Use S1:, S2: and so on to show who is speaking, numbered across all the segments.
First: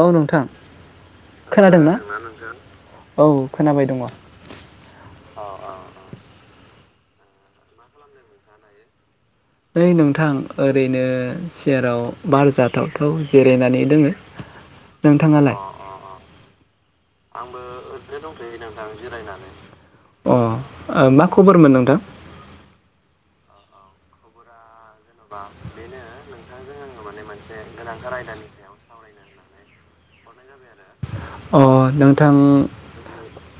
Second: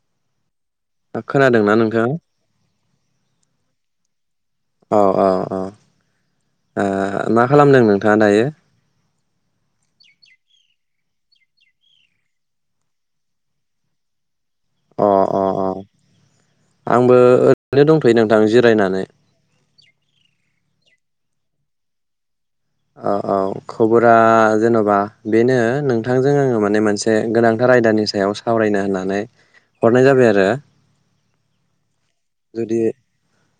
S1: औ नोंथां खोनादोंना औ खोनाबाय दंङ।
S2: अ अ अ ओ मा खालामदों नोंथाङा दायो?
S1: नै नोंथां ओरैनो सियाराव बार जाथावथाव जिरायनानै दोङो।
S2: अह अह
S1: नोंथाङालाय
S2: अह आंबो ओरैनो दंथ'यो नोंथां जिरायनानै।
S1: ओ मा खबरमोन नोंथां?
S2: औ औ खबरा जेन' बा बेनो नोंथांजों आंङो माने मोनसे गोनांथार आयदानि सायाव सावरायनो होननानै हरनाय जाबाय आरो।
S1: अह नोंथां
S2: जुदि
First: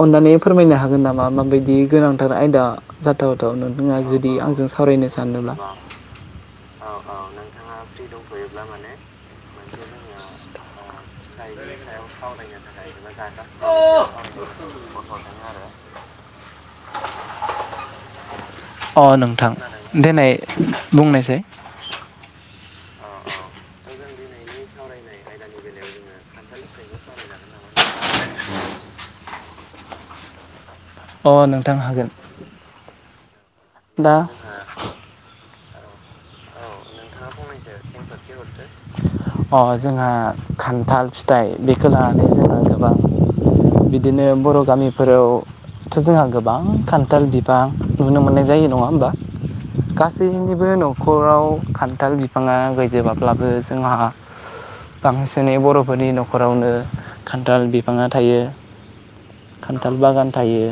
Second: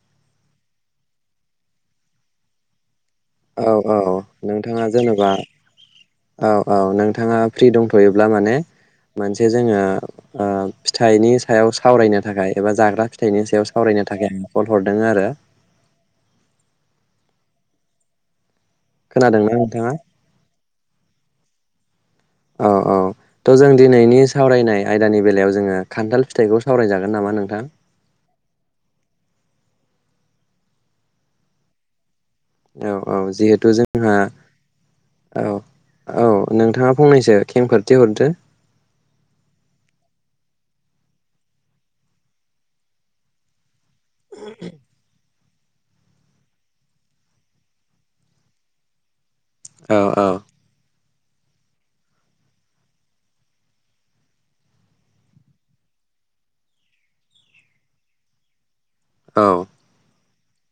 S1: अननानै फोरमायनो हागोन नामा माबायदि गोनांथार आयदा? जाथावथाव
S2: औ
S1: नोंथाङा
S2: औ
S1: जुदि आंजों
S2: नोंथाङा
S1: सावरायनो
S2: जेनेबा
S1: सानोब्ला अ
S2: औ औ नोंथाङा फ्रि दंथ'योब्ला माने मोनसे जोंङो ओ फिथाइनि सायाव सावरायनो थाखाय एबा जाग्रा फिथाइनि सायाव सावरायनो थाखाय आं कल हरदों आरो
S1: [inaudible] अह
S2: खोनादोंना
S1: नोंथां
S2: नोंथाङा
S1: देनाय बुंनायसाय।
S2: औ औ थ' जों दिनैनि सावरायनाय आयदानि बेलायाव जोंङो खान्थाल फिथाइखौ सावरायजागोन नामा नोंथां?
S1: अह नोंथां हागोन।
S2: औ औ जिहे थु
S1: दा
S2: जोंहा औ। औ नोंथाङा
S1: [inaudible]
S2: फंनैसो खेंफोरथि हरदो
S1: अह जोंहा। खान्थाल फिथाइ बेखौ लानानै जोङो गोबां बि बिदिनो बर' गामिफोराव थ' जोंहा गोबां खान्थाल बिबां नुनो मोननाय जायो नङा होमबा?
S2: औ औ
S1: गासैनिबो न' खराव खान थाल बिफाङा गैजोबाब्लाबो जोंहा बांसिनै बर'फोरनि न'खरावनो खान्थाल बिफाङा थायो।
S2: औ
S1: खान्थाल बागान थायो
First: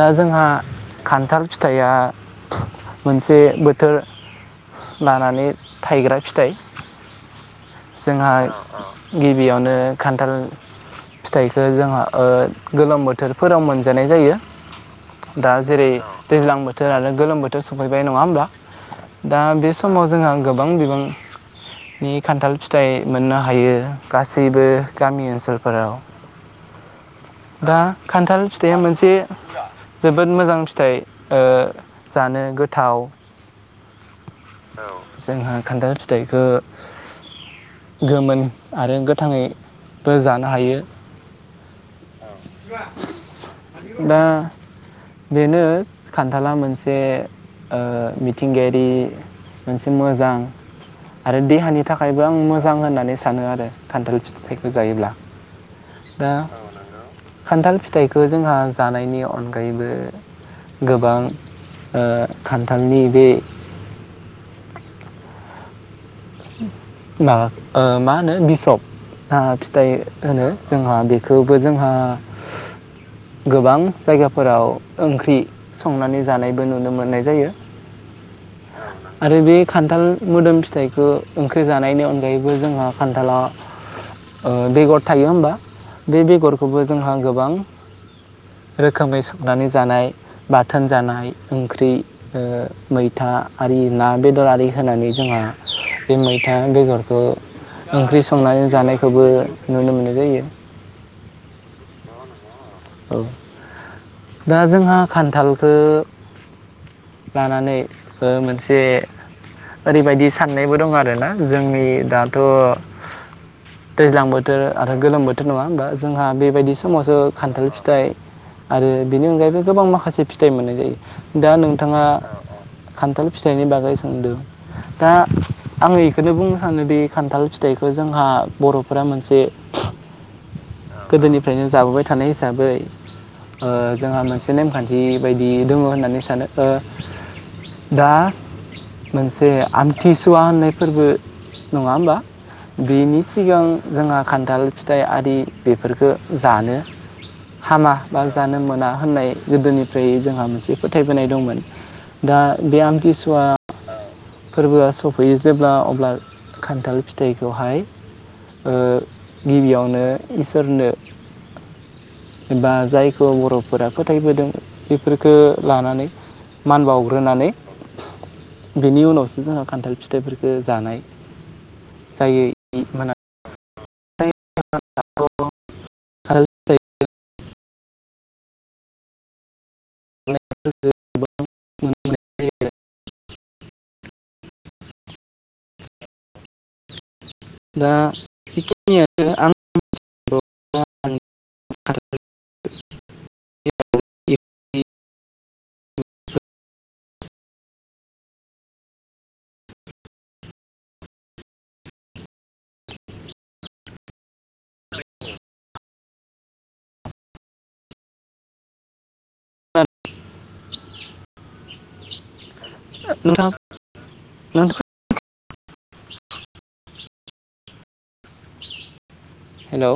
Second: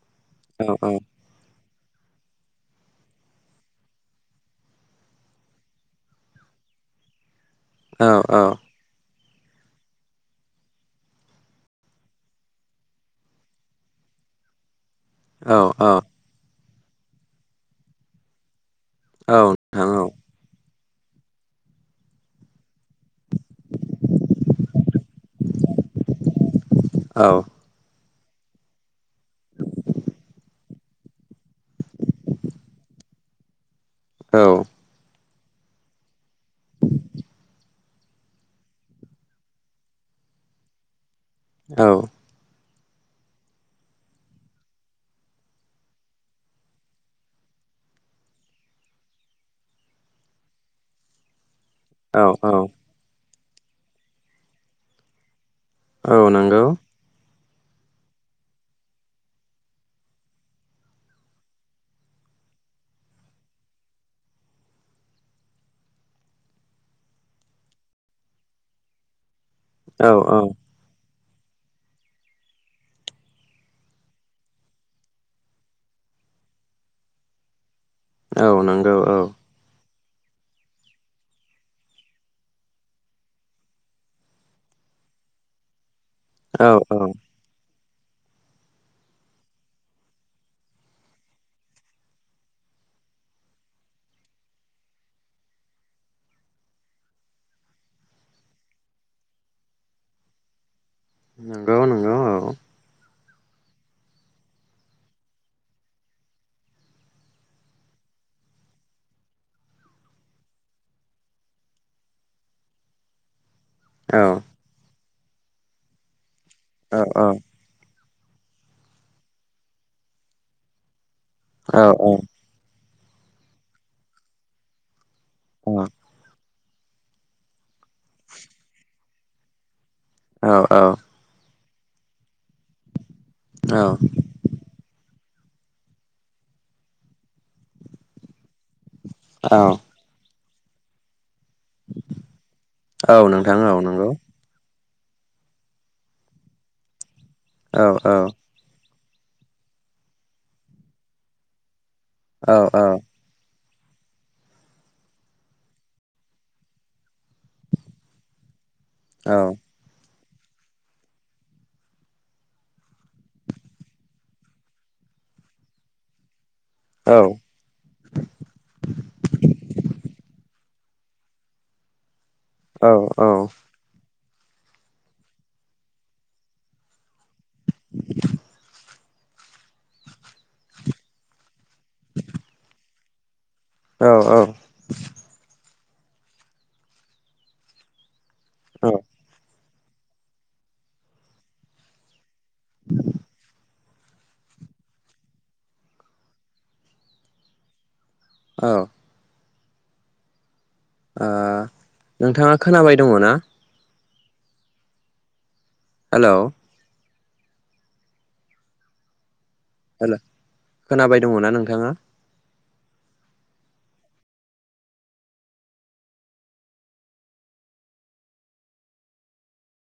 S1: दा जोंहा
S2: औ
S1: खान्थाल फि फिथाइया मोनसे बोथोर लानानै थाइग्रा फिथाइ।
S2: औ
S1: जोंहा गिबियावनो खान्थाल फिथाइखौ जोंहा ओ गोलोम बोथोरफोराव मोनजानाय जायो। दा
S2: औ
S1: जेरै
S2: औ
S1: दैज्लां बोथ थोर आरो गोलोम बोथोर सफैबाय नङा होमब्ला?
S2: औ
S1: दा बे
S2: नोंथां
S1: समाव जोंहा गोबां बिबां नि खान्थाल फि थाइ मोननो हायो गासैबो गामि ओनसोलफोराव
S2: औ औ
S1: दा खान्थाल फिथाइया मोनसे जोबोद मोजां फिथाइ ओ जानो गोथाव।
S2: औ
S1: जोंहा खान्थाल फिथाइखो गोमोन आरो गोथाङैबो जानो हायो।
S2: औ
S1: दा बेनो खान्थाला मोनसे ओ मिथिंगायारि मोनसे मोजां आरो देहानि
S2: औ
S1: थाखायबो आं मोजां
S2: औ
S1: होननानै सा सानो आरो खान्थाल फिथाइखौ जायोब्ला
S2: औ नोंगौ
S1: खान्थाल फिथाइखो जोंहा जानायनि अनगायैबो गोबां ओ खान्थालनि बे मा ओ मा होनो बिसब आ फिथाइ
S2: औ औ
S1: होनो जोंहा बे खौबो जोंहा गोबां जायगाफोराव ओंख्रि संनानै जानायबो नुनो मोननाय जायो।
S2: औ नंगौ औ
S1: आरो बे खान्थाल मोदोम फिथाइखौ ओंख्रि जानायनि अनगायैबो जोंहा खान्थाला ओ बेगर थायो होमबा बे
S2: औ
S1: बेगरखौबो
S2: औ
S1: जोंहा गोबां रोखोमै संनानै जानाय बाथोन जानाय ओंख्रि ओ मै था आरि ना बेदर आरि होनानै जोंहा बे मैथा बेगरखौ ओंख्रि संनानै जानायखौबो नुनो मोननाय जायो।
S2: नोंगौ नोंगौ ओं।
S1: औ दा जोंहा खान्थालखो लानानै ओ मोनसे ओरैबायदि साननायबो दं आरोना जोंनि दाथ'
S2: औ
S1: दैज्लां बोथोर आरो गोलोम बो नङा होमबा जोंहा बे बायदि
S2: औ
S1: समावसो खान्थाल फि थाइ आरो बेनि अनगायैबो गोबां माखासे फिथाइ मोननाय जायो। दा
S2: औ
S1: नोंथाङा
S2: औ
S1: खान्थाल फिथाइनि बागै सोंदों। दा आङो एखोनो बुंनो सानोदि खान्थाल फिथाइखौ जोंहा बर'फोरा मोनसे
S2: औ औ।
S1: फ्रायनो जाबोबाय थानाय इस साबै ओ जोंहा मोनसे नेमखान्थि बायदि दङ' होननानै सानो ओ दा मोनसे
S2: औ
S1: आमथिस सुवा होननाय फोरबो नङा होमबा
S2: औ
S1: बेनि
S2: नोंथां
S1: सिगां
S2: औ नंगौ
S1: जोंहा खान्थाल फिथाइआरि बेफोरफोरखो जानो
S2: औ
S1: हामा
S2: औ
S1: बा जानो मोना। होननाय गोदोनिफ्राय जोंहा मोनसे फोथायबोनाय दंमोन। दा
S2: औ
S1: बे आमथिसुवा फोरबोआ सफैयो जेब्ला अब्ला खान्थाल फिथाइखौहाय ओ
S2: औ
S1: गिबियावनो इसोरनो बा जायखौ बर'फोरा फोथायबोदों बेफोरखो लानानै मान
S2: औ
S1: बावग्रोनानै बेनि उनाव दासो जोङा खान्थाल फिथाइफोरखो जानाय जायो
S2: औ
S1: मोना
S2: औ
S1: [inaudible] [inaudible] [unintelligible] [inaudible]
S2: औ औ
S1: दा [unintelligible] [unintelligible]
S2: औ। आ। नोंथाङा खोनाबाय दङ' ना? हेलौ हेल' खोनाबाय दङ' ना नोंथाङा?
S1: नोंथां [unintelligible] हेलौ